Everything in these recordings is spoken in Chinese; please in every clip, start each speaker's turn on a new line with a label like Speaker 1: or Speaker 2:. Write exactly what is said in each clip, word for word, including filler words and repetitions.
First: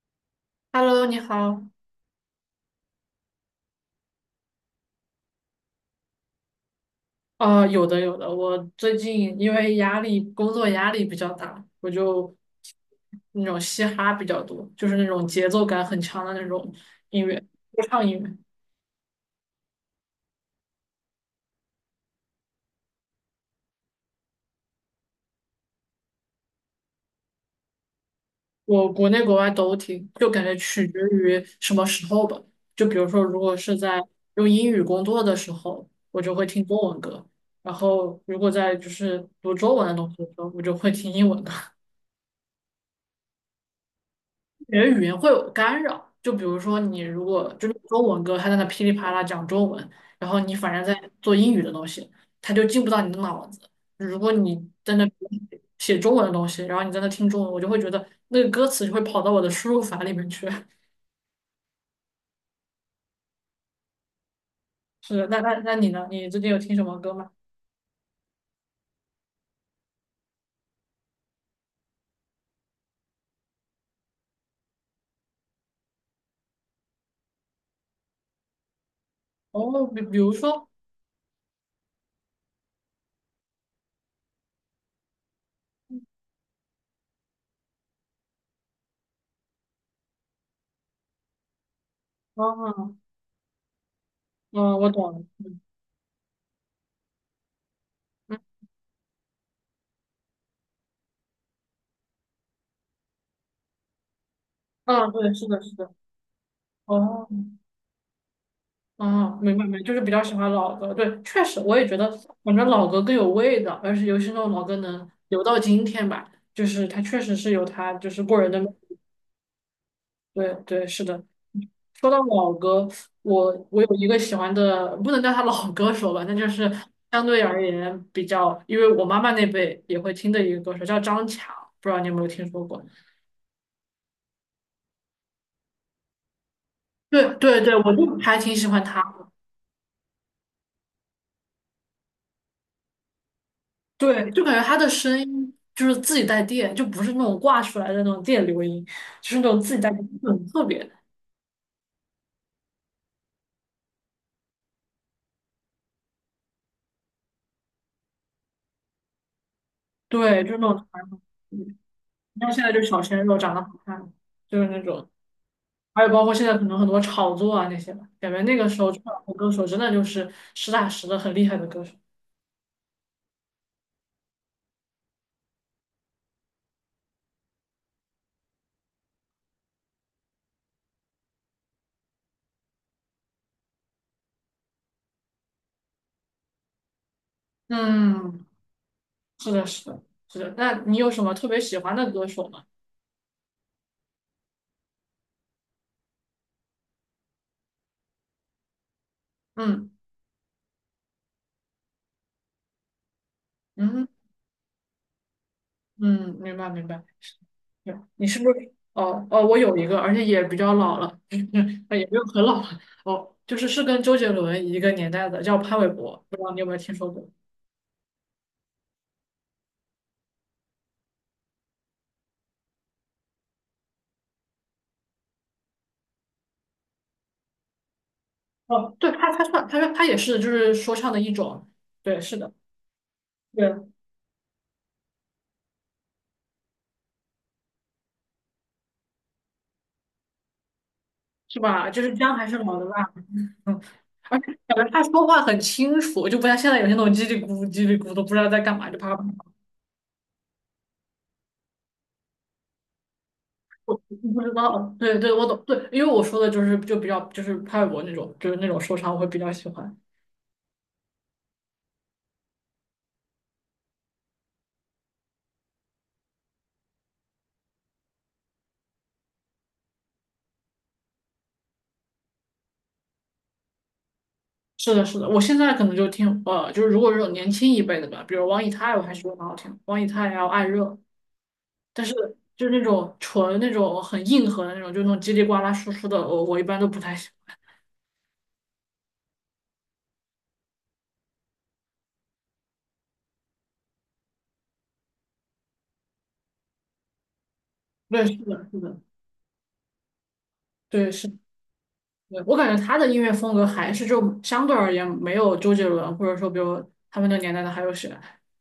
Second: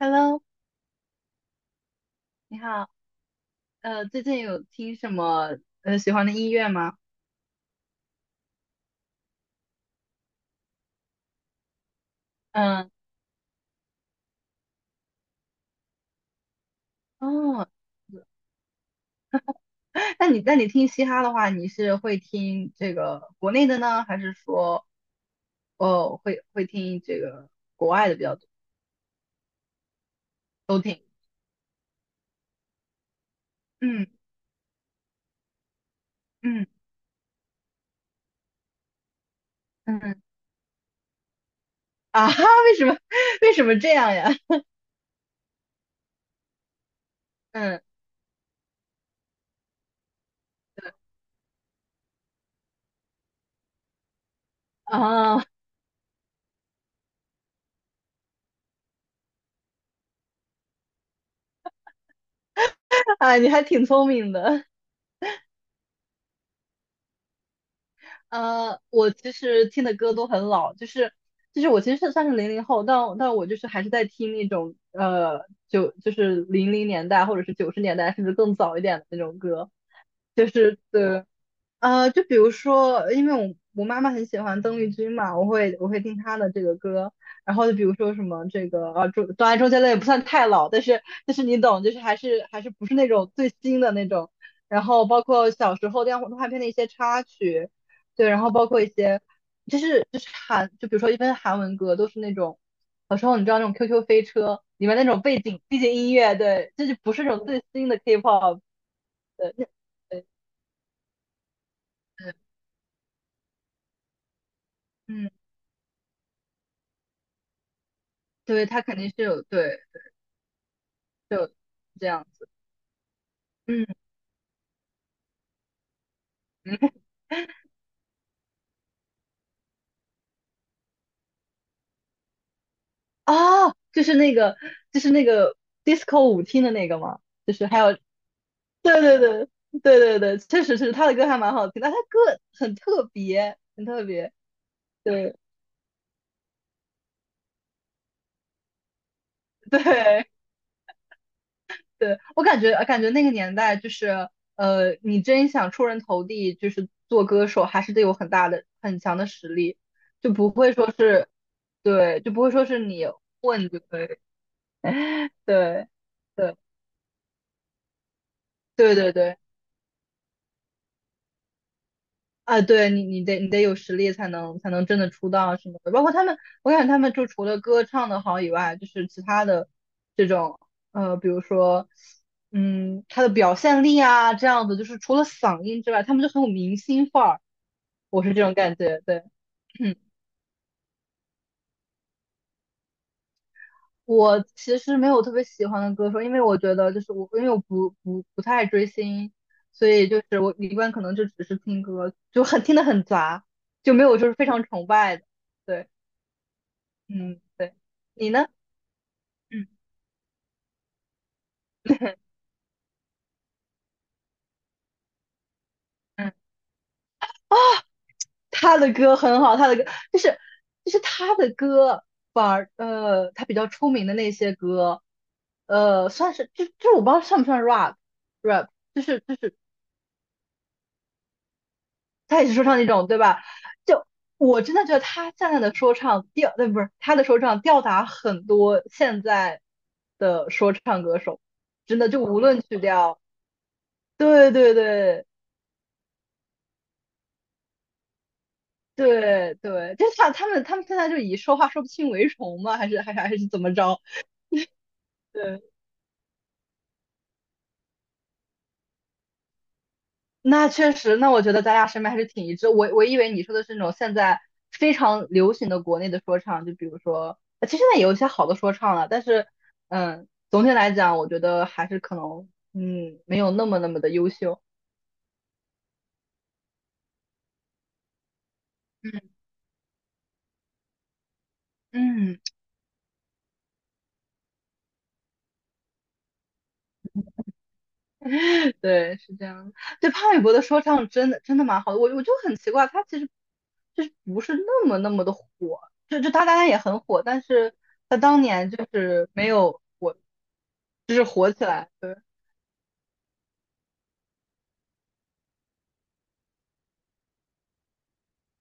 Speaker 1: Hello，
Speaker 2: Hello，你好。
Speaker 1: 你好。呃，最近有听什么呃喜欢的音乐吗？
Speaker 2: 呃，有的有的，我最近因为压力，工作压力比较大，我就
Speaker 1: 嗯，
Speaker 2: 那种嘻哈比较多，就是那种节奏感很强的那种音乐，
Speaker 1: 哦
Speaker 2: 说唱音乐，
Speaker 1: 那你那你听嘻哈的话，你是会听这个国内的呢，还是说哦会会听这个国外的比较多？
Speaker 2: 我国内国外都听，就感觉
Speaker 1: 都
Speaker 2: 取决
Speaker 1: 听。
Speaker 2: 于什么时候吧。就比如说，如果是在
Speaker 1: 嗯
Speaker 2: 用英语工作的时候，我就会听
Speaker 1: 嗯
Speaker 2: 中文歌；然后如果在就是读中文的东西
Speaker 1: 嗯
Speaker 2: 的时候，我就会听英文歌。
Speaker 1: 啊哈，为什么为什么这样呀？
Speaker 2: 你的语言会有干扰。就比如说，你如果就是
Speaker 1: 嗯
Speaker 2: 中文歌，他在那噼里啪啦讲中文，然后你反正在做英语的东西，他就进不到你的脑子。如果你在那
Speaker 1: 哦
Speaker 2: 写中文的东西，然后你在那听中文，我就会觉得那个歌词就会跑到我的输入法里面去。
Speaker 1: 啊，你还挺聪明的。
Speaker 2: 是的，那那那你呢？你最近有听什么歌吗？
Speaker 1: 呃，我其实听的歌都很老，就是就是我其实是算是零零后，但但我就是还是在听那种呃九就是零零年代或者是九十年代甚至更早一点的那种歌，
Speaker 2: 哦，比比如
Speaker 1: 就
Speaker 2: 说，
Speaker 1: 是对呃，就比如说，因为我我妈妈很喜欢邓丽君嘛，我会我会听她的这个歌，然后就比如说什么这个呃周，当然周杰伦也不算太老，但是但是你懂，就是还是还是不是
Speaker 2: 哦，
Speaker 1: 那种最新的那种，
Speaker 2: 嗯，
Speaker 1: 然
Speaker 2: 我
Speaker 1: 后
Speaker 2: 懂
Speaker 1: 包
Speaker 2: 了，
Speaker 1: 括
Speaker 2: 嗯
Speaker 1: 小时候动画动画片的一些插曲，对，
Speaker 2: 嗯，
Speaker 1: 然后包括一些就是就是韩，就比如说一般韩文歌都是那种，小时候你知道那种 Q Q 飞车里面那
Speaker 2: 啊，
Speaker 1: 种
Speaker 2: 对，
Speaker 1: 背
Speaker 2: 是的，
Speaker 1: 景
Speaker 2: 是
Speaker 1: 背
Speaker 2: 的，
Speaker 1: 景音乐，对，这就不是
Speaker 2: 哦。
Speaker 1: 那种最新的 K-pop
Speaker 2: 哦，
Speaker 1: 的，
Speaker 2: 明白
Speaker 1: 那对，
Speaker 2: 明白，就是比较
Speaker 1: 对
Speaker 2: 喜欢老歌。对，确实我也觉得，反正老歌更有味道，而且尤其是那种老歌能
Speaker 1: 嗯。
Speaker 2: 留到今天吧，就是它确实是有它就是过人的
Speaker 1: 对，
Speaker 2: 魅
Speaker 1: 他肯
Speaker 2: 力
Speaker 1: 定是有，对，
Speaker 2: 对对，是的。
Speaker 1: 就这
Speaker 2: 说到
Speaker 1: 样子。
Speaker 2: 老歌，我我
Speaker 1: 嗯
Speaker 2: 有一个喜欢的，不能叫他老歌手吧，那就是
Speaker 1: 嗯，
Speaker 2: 相对而言比较，因为我妈妈那辈也会听的一个歌手叫张强，不知道你有没有听说过？
Speaker 1: 啊，就是那个，就是那个 disco 舞厅的那个嘛，
Speaker 2: 对
Speaker 1: 就
Speaker 2: 对
Speaker 1: 是
Speaker 2: 对，
Speaker 1: 还有，
Speaker 2: 我就还挺喜欢
Speaker 1: 对
Speaker 2: 他。
Speaker 1: 对对对对对，确实是他的歌还蛮好听，但他歌很特别，很特
Speaker 2: 对，
Speaker 1: 别。
Speaker 2: 就感觉他的声
Speaker 1: 对
Speaker 2: 音就是自己带电，就不是那种挂出来的那种电流音，就是那种自己带电，
Speaker 1: 对
Speaker 2: 就很特别
Speaker 1: 对，我感觉感觉那个年代就是，呃，你真想出人头地，就是做歌手，还是得有很大的、很强的实力，就
Speaker 2: 对，就
Speaker 1: 不
Speaker 2: 是那
Speaker 1: 会
Speaker 2: 种
Speaker 1: 说
Speaker 2: 传
Speaker 1: 是，
Speaker 2: 奇。
Speaker 1: 对，就不
Speaker 2: 然
Speaker 1: 会
Speaker 2: 后现
Speaker 1: 说
Speaker 2: 在
Speaker 1: 是
Speaker 2: 就是小
Speaker 1: 你
Speaker 2: 鲜肉长得好
Speaker 1: 混就
Speaker 2: 看，
Speaker 1: 可以，
Speaker 2: 就是那种，
Speaker 1: 对。
Speaker 2: 还有包括现
Speaker 1: 对
Speaker 2: 在可能很多炒作啊那些吧，感觉那个时候
Speaker 1: 对
Speaker 2: 唱
Speaker 1: 对
Speaker 2: 的
Speaker 1: 对，
Speaker 2: 歌手真的就是实打实的很厉害的歌手。
Speaker 1: 啊，对你你得你得有实力才能才能真的出道什么的。包括他们，我感觉他们就除了歌唱的好以外，就是其他的这种呃，比如说嗯，他的表现力啊这样子，就是除了嗓音之外，他们就很有明星范儿。我是这
Speaker 2: 嗯，
Speaker 1: 种感觉，对，
Speaker 2: 是的，是的，是的。那你有什么特别喜欢的歌手吗？
Speaker 1: 我其实没有特别喜欢的歌手，因为我觉得就是我，因为我不不不太追星，所
Speaker 2: 嗯
Speaker 1: 以就是我一般可能就只是听歌，就很听得很杂，就没
Speaker 2: 嗯。
Speaker 1: 有就是非常崇拜的。对，
Speaker 2: 嗯，明白明白。
Speaker 1: 嗯，对，
Speaker 2: 对，你
Speaker 1: 你
Speaker 2: 是不
Speaker 1: 呢？
Speaker 2: 是？哦哦，我
Speaker 1: 嗯
Speaker 2: 有一个，而且也比较老了，也不 有很老了。哦，就是是跟周杰伦一个年代的，叫潘玮柏，
Speaker 1: 嗯，
Speaker 2: 不知道你有没有听说过？
Speaker 1: 他的歌很好，他的歌就是就是他的歌，反而呃他比较出名的那些歌，呃算是就就是我不知道算不算 rap rap，
Speaker 2: 哦，
Speaker 1: 就
Speaker 2: 对，
Speaker 1: 是
Speaker 2: 他
Speaker 1: 就
Speaker 2: 他
Speaker 1: 是。
Speaker 2: 唱，他说他也是就是说唱的一种。对，是
Speaker 1: 他也
Speaker 2: 的，
Speaker 1: 是说唱那种，对吧？
Speaker 2: 对，
Speaker 1: 就我真的觉得他现在的说唱吊，对，不是他的说唱吊打很多现在的说唱歌手，
Speaker 2: 是吧？
Speaker 1: 真
Speaker 2: 就
Speaker 1: 的
Speaker 2: 是
Speaker 1: 就
Speaker 2: 姜
Speaker 1: 无
Speaker 2: 还是
Speaker 1: 论
Speaker 2: 老
Speaker 1: 曲
Speaker 2: 的辣，
Speaker 1: 调，
Speaker 2: 嗯，而且
Speaker 1: 对对
Speaker 2: 感觉他
Speaker 1: 对
Speaker 2: 说话很清楚，就不像现在有些那种叽里咕噜叽里咕噜都不知道在干嘛，就啪啪啪，
Speaker 1: 对对，就像他们他们现在就以说话说不清为荣吗？还是还是还是怎么着？
Speaker 2: 不知道。对对，我懂，
Speaker 1: 对
Speaker 2: 对，因为我说的就是就比较就是潘玮柏那种，就是那种说唱，我会比较喜欢。
Speaker 1: 那确实，那我觉得咱俩审美还是挺一致。我我以为你说的是那种现在非常流行的国内的说唱，就比如说，呃其实现在也有一些好的说唱了，但是，嗯，总体来讲，我觉得还是可能，嗯，没有那么那么的优秀。
Speaker 2: 是的，是的，我现在可能就听，呃，就是如果这种年轻一辈的吧，比如王以太，我还是觉
Speaker 1: 嗯，
Speaker 2: 得蛮好听的王以太还有艾热，但是
Speaker 1: 嗯，
Speaker 2: 就是那种纯那种很硬核的那种，就那种叽里呱啦说出的，我我一般都不太喜欢。
Speaker 1: 对，是这样的对，潘玮柏的说唱真的真的蛮好的，我我就很奇怪，他其实就是不是那么那么的火，就就他当然也很火，但是他
Speaker 2: 对，是
Speaker 1: 当
Speaker 2: 的，
Speaker 1: 年
Speaker 2: 是
Speaker 1: 就
Speaker 2: 的，
Speaker 1: 是没有火，
Speaker 2: 对，
Speaker 1: 就是
Speaker 2: 是的。
Speaker 1: 火起来。
Speaker 2: 对，我感觉他的音乐风格还是就相对而言没有周杰伦，或者说比如他们那个年代的还有谁，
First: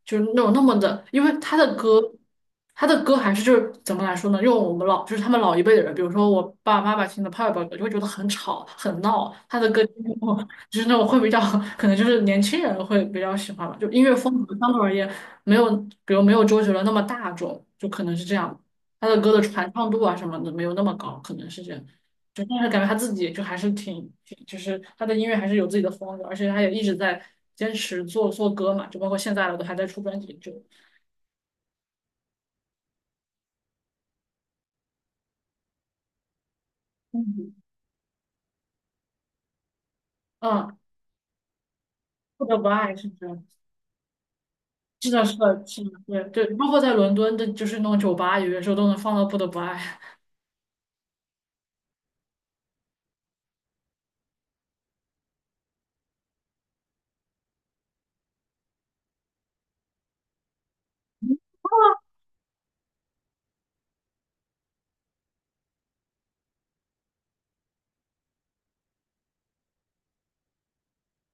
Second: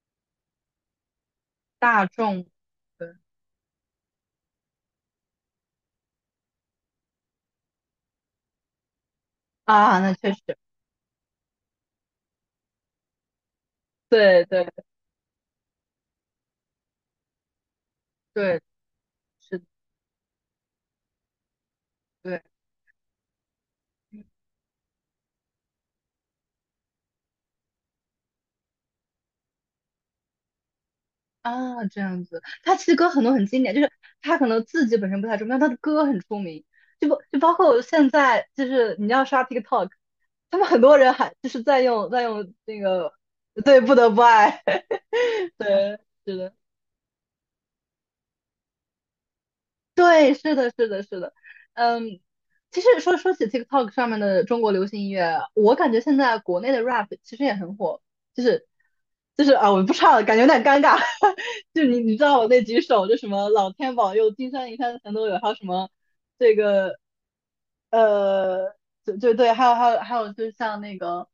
Speaker 2: 就是那种那么的，因为他的歌，
Speaker 1: 大众，
Speaker 2: 他的
Speaker 1: 对
Speaker 2: 歌还是就是怎么来说呢？用我们老就是他们老一辈的人，比如说我爸爸妈妈听的爸爸歌就会觉得很吵很闹，他的歌
Speaker 1: 啊，那确
Speaker 2: 就是那种
Speaker 1: 实，
Speaker 2: 就是那种会比较可能就是年轻人会比较喜欢吧，就音乐风
Speaker 1: 对
Speaker 2: 格
Speaker 1: 对
Speaker 2: 相对而言没有比如没有周杰伦那么大众，就可能是这样，
Speaker 1: 对，
Speaker 2: 他的歌的
Speaker 1: 是，的，
Speaker 2: 传唱度啊什么的没有那么高，可能是这样。
Speaker 1: 对
Speaker 2: 就但是感觉他自己就还是挺挺，就是他的音乐还是有自己的风格，而且他也一直在坚持做做歌嘛，就包括现在了都还在出专辑，就
Speaker 1: 啊，这样子。他其实歌很多很经典，就是他可能自己本身不太出名，但他的歌很出名。就不就
Speaker 2: 嗯
Speaker 1: 包括现在，就是你要刷 TikTok，他们
Speaker 2: 嗯，
Speaker 1: 很多人还就是在用在
Speaker 2: 不
Speaker 1: 用
Speaker 2: 得不
Speaker 1: 那
Speaker 2: 爱是
Speaker 1: 个，
Speaker 2: 这样，
Speaker 1: 对，不得不爱，
Speaker 2: 是的，是 的，是的，
Speaker 1: 对，
Speaker 2: 对
Speaker 1: 是的。
Speaker 2: 对，包括在伦敦的，就是那种酒吧，有些时候都能放到《不得不爱》。
Speaker 1: 对，是的，是的，是的，嗯，其实说说起 TikTok 上面的中国流行音乐，我感觉现在国内的 rap 其实也很火，就是就是啊，我不唱了，感觉有点尴尬，就你你知道我那几首，就什么老天保佑，金山银山全都有，还有什么这个呃，对对对，还有还有还有，就像那个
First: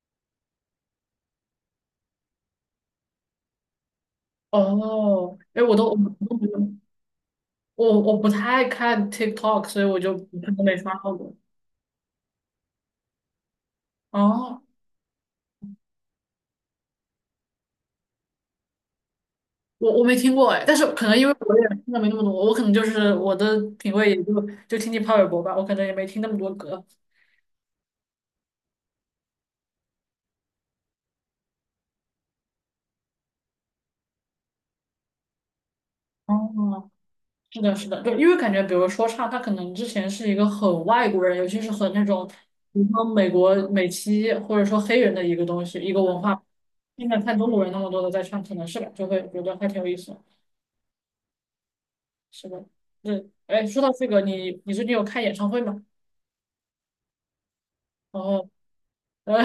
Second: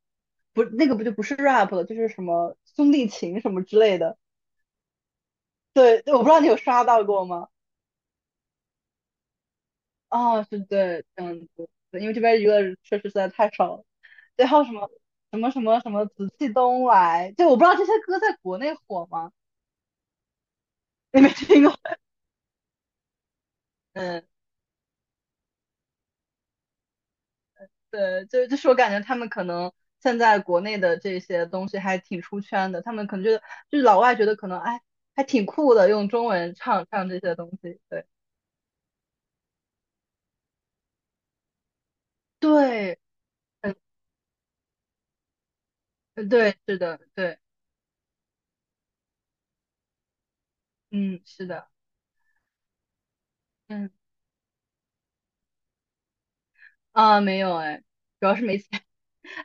Speaker 1: 不那个不就不是 rap 了，就是什么兄弟情什么之类的，
Speaker 2: 哦，哎，我都
Speaker 1: 对，我不知道你有刷到过吗？
Speaker 2: 我我不太看 TikTok，所以我就可
Speaker 1: 哦，是
Speaker 2: 能没刷
Speaker 1: 对，
Speaker 2: 到
Speaker 1: 这
Speaker 2: 过。
Speaker 1: 样子，对因为这边娱乐确实实在太少了。对，还
Speaker 2: 哦，
Speaker 1: 有什么什么什么什么紫气东来，就我不知道这些歌在国内火吗？
Speaker 2: 我我没听过哎，但是可能
Speaker 1: 你
Speaker 2: 因
Speaker 1: 没
Speaker 2: 为我
Speaker 1: 听
Speaker 2: 也
Speaker 1: 过？
Speaker 2: 听的 没那么多，我可能就是我的品味
Speaker 1: 嗯，
Speaker 2: 也就就听听潘玮柏吧，我可能也没听那么多歌。
Speaker 1: 对，就就是我感觉他们可能现在国内的这些东西还挺出圈的，他们可能觉得就是老外觉得可能哎还挺酷的，用中文唱
Speaker 2: 哦，
Speaker 1: 唱这些东
Speaker 2: 是的，
Speaker 1: 西。
Speaker 2: 是的，
Speaker 1: 对
Speaker 2: 对，因为感觉，比如说唱，他可能之前是一个很外国人，尤其是很那种，比如
Speaker 1: 对，
Speaker 2: 说美国
Speaker 1: 嗯
Speaker 2: 美籍或者说黑人的一个东西，一个文化。
Speaker 1: 对，是的，
Speaker 2: 现在看
Speaker 1: 对，
Speaker 2: 中国人那么多的在唱，可能是吧，就会觉得还挺有意思
Speaker 1: 嗯是的，
Speaker 2: 是的，对，哎，说到
Speaker 1: 嗯
Speaker 2: 这个，你你最近有看演唱会吗？
Speaker 1: 啊没有哎，
Speaker 2: 然
Speaker 1: 主要是
Speaker 2: 后，
Speaker 1: 没钱。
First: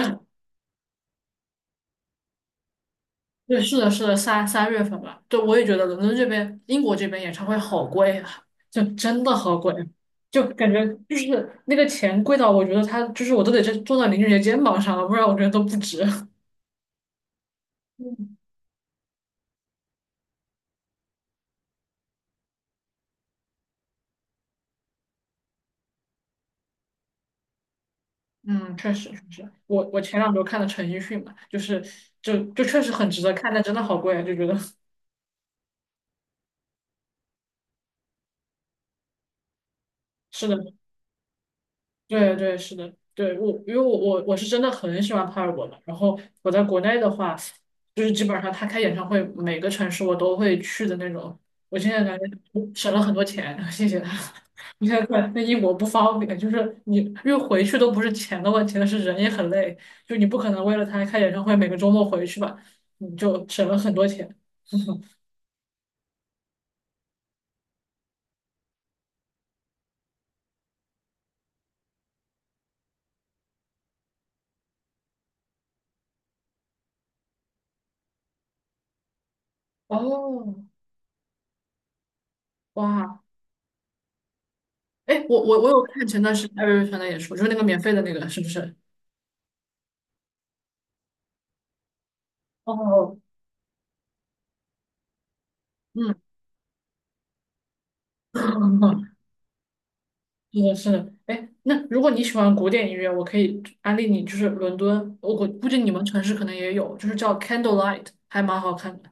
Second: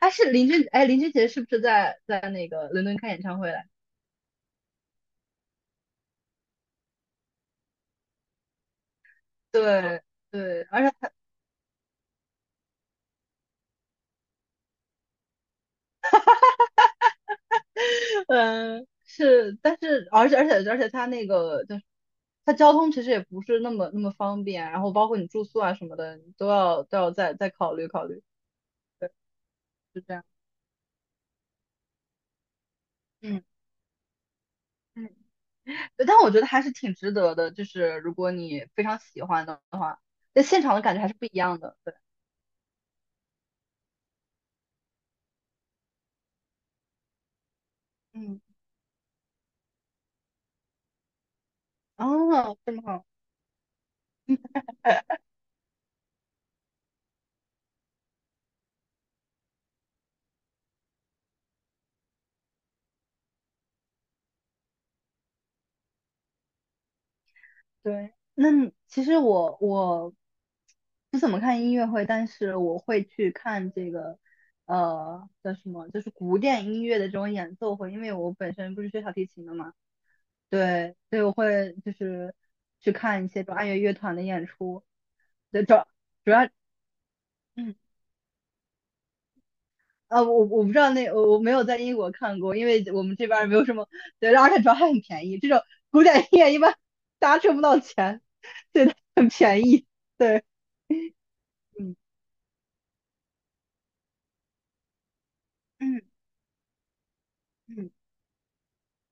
Speaker 1: 哎，是林俊，哎，林俊杰是不是在在那个伦敦开演唱会了？
Speaker 2: 对，是的，是的，三三月份吧。对，我也觉得伦敦这边、英国这边演唱会好贵啊，就真的好贵，
Speaker 1: 对
Speaker 2: 就
Speaker 1: 对，
Speaker 2: 感
Speaker 1: 而
Speaker 2: 觉
Speaker 1: 且他，
Speaker 2: 就是那个钱贵到我觉得他就是我都得这坐到林俊杰肩膀上了，不然我觉得都不值。嗯，
Speaker 1: 嗯，是，但是而且而且而且他那个就是他交通其实也不是那么那么方便，然后包括你住宿啊什么的，你都要都要再再考虑考虑。
Speaker 2: 嗯确实
Speaker 1: 对，
Speaker 2: 确实，我我
Speaker 1: 是这
Speaker 2: 前
Speaker 1: 样。
Speaker 2: 两周看的陈奕迅嘛，就是就就确实很值得
Speaker 1: 嗯
Speaker 2: 看，但真的好贵啊，就觉得
Speaker 1: 嗯，对但我觉得还是挺值得的，就是如果你非常喜欢的，在
Speaker 2: 是的。
Speaker 1: 现场的感觉还是不一样的。对，
Speaker 2: 对对，是的，对我，因为我我我是真的很喜欢帕尔博嘛。然后我在国内的话，就是基
Speaker 1: 嗯，
Speaker 2: 本上他开演唱会，每个城市我都会去的那种。我现在感觉
Speaker 1: 哦，这么
Speaker 2: 省了
Speaker 1: 好。
Speaker 2: 很多钱，谢谢他。你看，看那英国不方便，就是你因为回去都不是钱的问题，但是人也很累，就你不可能为了他开演唱会每个周末回去吧，你就省了很多钱。
Speaker 1: 对，那你其实我我不怎么看音乐会，但是我会去看这个呃叫什么，就是古典音乐的这种演奏会，因为我本身不是学小提琴的嘛，
Speaker 2: 哦，
Speaker 1: 对，所以我会就是去
Speaker 2: 哇，
Speaker 1: 看一些这种爱乐乐团的演出。
Speaker 2: 哎，我我
Speaker 1: 对，
Speaker 2: 我
Speaker 1: 主
Speaker 2: 有看前
Speaker 1: 主
Speaker 2: 段时
Speaker 1: 要
Speaker 2: 间艾薇薇传的演出，就是那个
Speaker 1: 嗯
Speaker 2: 免费的那个，是不是？
Speaker 1: 啊，我我不知道那我我没有在英国看过，因为我们
Speaker 2: 哦，
Speaker 1: 这边儿没有什么，对，而且主要还很便宜，这种古
Speaker 2: 嗯。
Speaker 1: 典音乐一般大家挣不到钱，对，它 很便宜，对，
Speaker 2: 是的，是的，哎，那
Speaker 1: 嗯
Speaker 2: 如果你喜欢古典音乐，我可以安利你，就是伦敦，我估估计你
Speaker 1: 嗯。
Speaker 2: 们城市可能也有，就是叫
Speaker 1: 嗯，
Speaker 2: Candlelight，还蛮好看的，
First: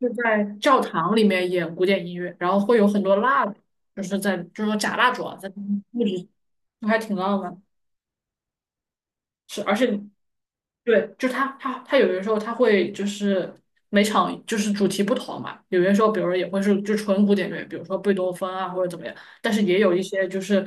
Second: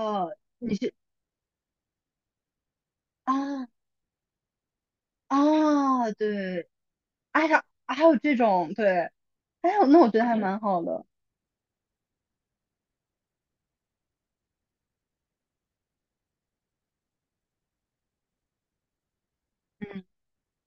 Speaker 2: 就是在
Speaker 1: 你
Speaker 2: 教
Speaker 1: 是
Speaker 2: 堂里面演古典音乐，然后会有很多蜡烛
Speaker 1: 啊
Speaker 2: 就是在就是说假蜡烛啊，在布
Speaker 1: 啊，
Speaker 2: 置，
Speaker 1: 对，
Speaker 2: 就还挺浪
Speaker 1: 啊，
Speaker 2: 漫。
Speaker 1: 呀还有这种，对，
Speaker 2: 是，而
Speaker 1: 哎
Speaker 2: 且
Speaker 1: 呦，那我觉得还嗯蛮好的，
Speaker 2: 对，就是他他他有的时候他会就是每场就是主题不同嘛，有些时候比如说也会是就纯古典乐，比如说贝多芬啊或者怎么样，但是也有一
Speaker 1: 嗯
Speaker 2: 些就是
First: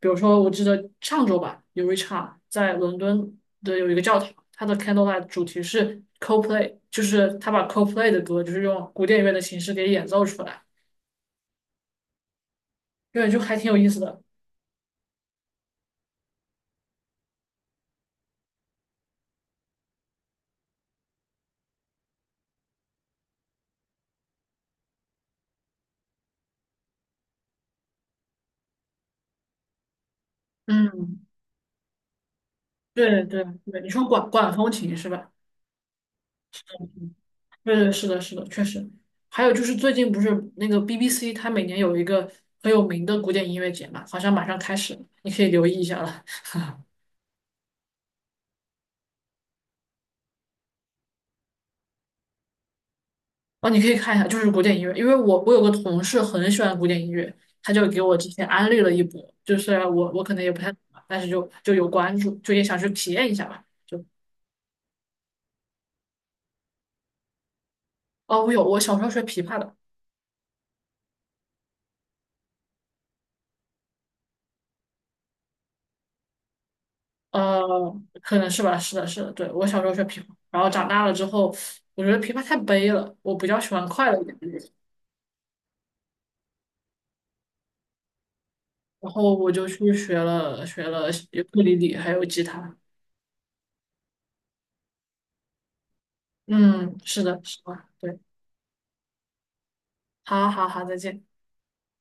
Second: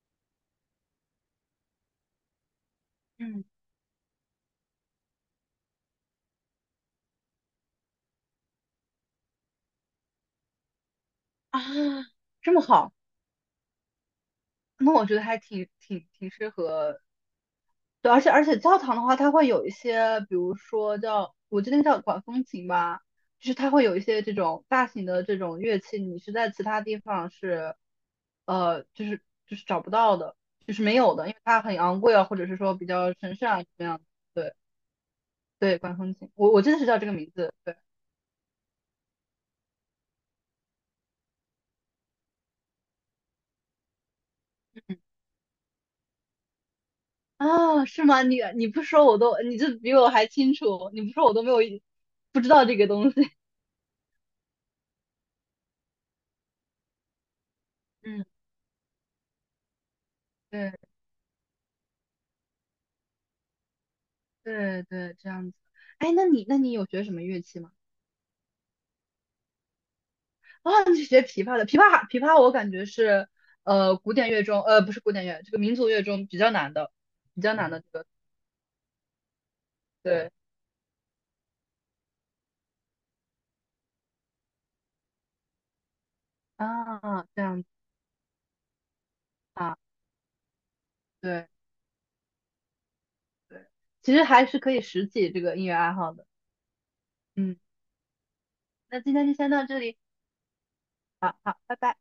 Speaker 2: 比如说我记得上周吧，有一场在伦敦
Speaker 1: 嗯，
Speaker 2: 的有一个教堂，它的 Candlelight 主题是 Coldplay，就是他把 Coldplay 的歌就是用古典乐的形式给演奏出来，
Speaker 1: 啊，这么好，
Speaker 2: 对，就还挺有意思的。
Speaker 1: 那我觉得还挺挺挺适合，对，而且而且教堂的话，它会有一些，比如说叫，我记得那叫管风琴吧，就是它会有一些这种大型的这种乐器，你是在其他地方是，呃，就是就是找不到的，就是没有
Speaker 2: 嗯，
Speaker 1: 的，因为它很昂贵啊，或者是说比较
Speaker 2: 对
Speaker 1: 神
Speaker 2: 对
Speaker 1: 圣啊，怎
Speaker 2: 对，
Speaker 1: 么
Speaker 2: 你
Speaker 1: 样的，
Speaker 2: 说管管
Speaker 1: 对。
Speaker 2: 风琴是吧？
Speaker 1: 对，管风琴，我我真的是叫这个名字。
Speaker 2: 对
Speaker 1: 对
Speaker 2: 对，是的，是的，确实。还有就是最近不是那个 B B C，它每年有一个很有名的古典音乐节嘛，好像马上开始
Speaker 1: 嗯，
Speaker 2: 了，你可以留意一下了。
Speaker 1: 啊，是吗？你你不说我都，你这比我还清楚，你不说我都没有不知道这个东西。
Speaker 2: 哦，你可以看一下，就是古典音乐，因为我我有个同事很喜欢古典音乐，他就给我
Speaker 1: 嗯，
Speaker 2: 之前安利了一波，就是我我可能也不太懂
Speaker 1: 对
Speaker 2: 吧，但是就就有关注，就也想去体验一下吧。就
Speaker 1: 对对，这样子。哎，那你那你有学什么乐器吗？
Speaker 2: 哦，我有，我小时候学琵琶的，
Speaker 1: 啊，你是学琵琶的，琵琶还琵琶我感觉是呃古典乐中呃不是古典乐，这个民族乐中比较难的，比较难的这
Speaker 2: 呃，
Speaker 1: 个。
Speaker 2: 可能是吧，是的，是的，对，我小时候学琵琶，
Speaker 1: 对
Speaker 2: 然后长大了之后，我觉得琵琶太悲了，我比较喜欢快乐一点。的
Speaker 1: 啊，这样子
Speaker 2: 然后我就
Speaker 1: 啊，
Speaker 2: 去学了学了尤
Speaker 1: 对
Speaker 2: 克里里还有吉他。
Speaker 1: 对，其实还是可以拾起这个音乐爱好的。
Speaker 2: 嗯，是的，
Speaker 1: 嗯，
Speaker 2: 是的，对，
Speaker 1: 那今天就先到这里，
Speaker 2: 好好好，再见。
Speaker 1: 好好，拜拜。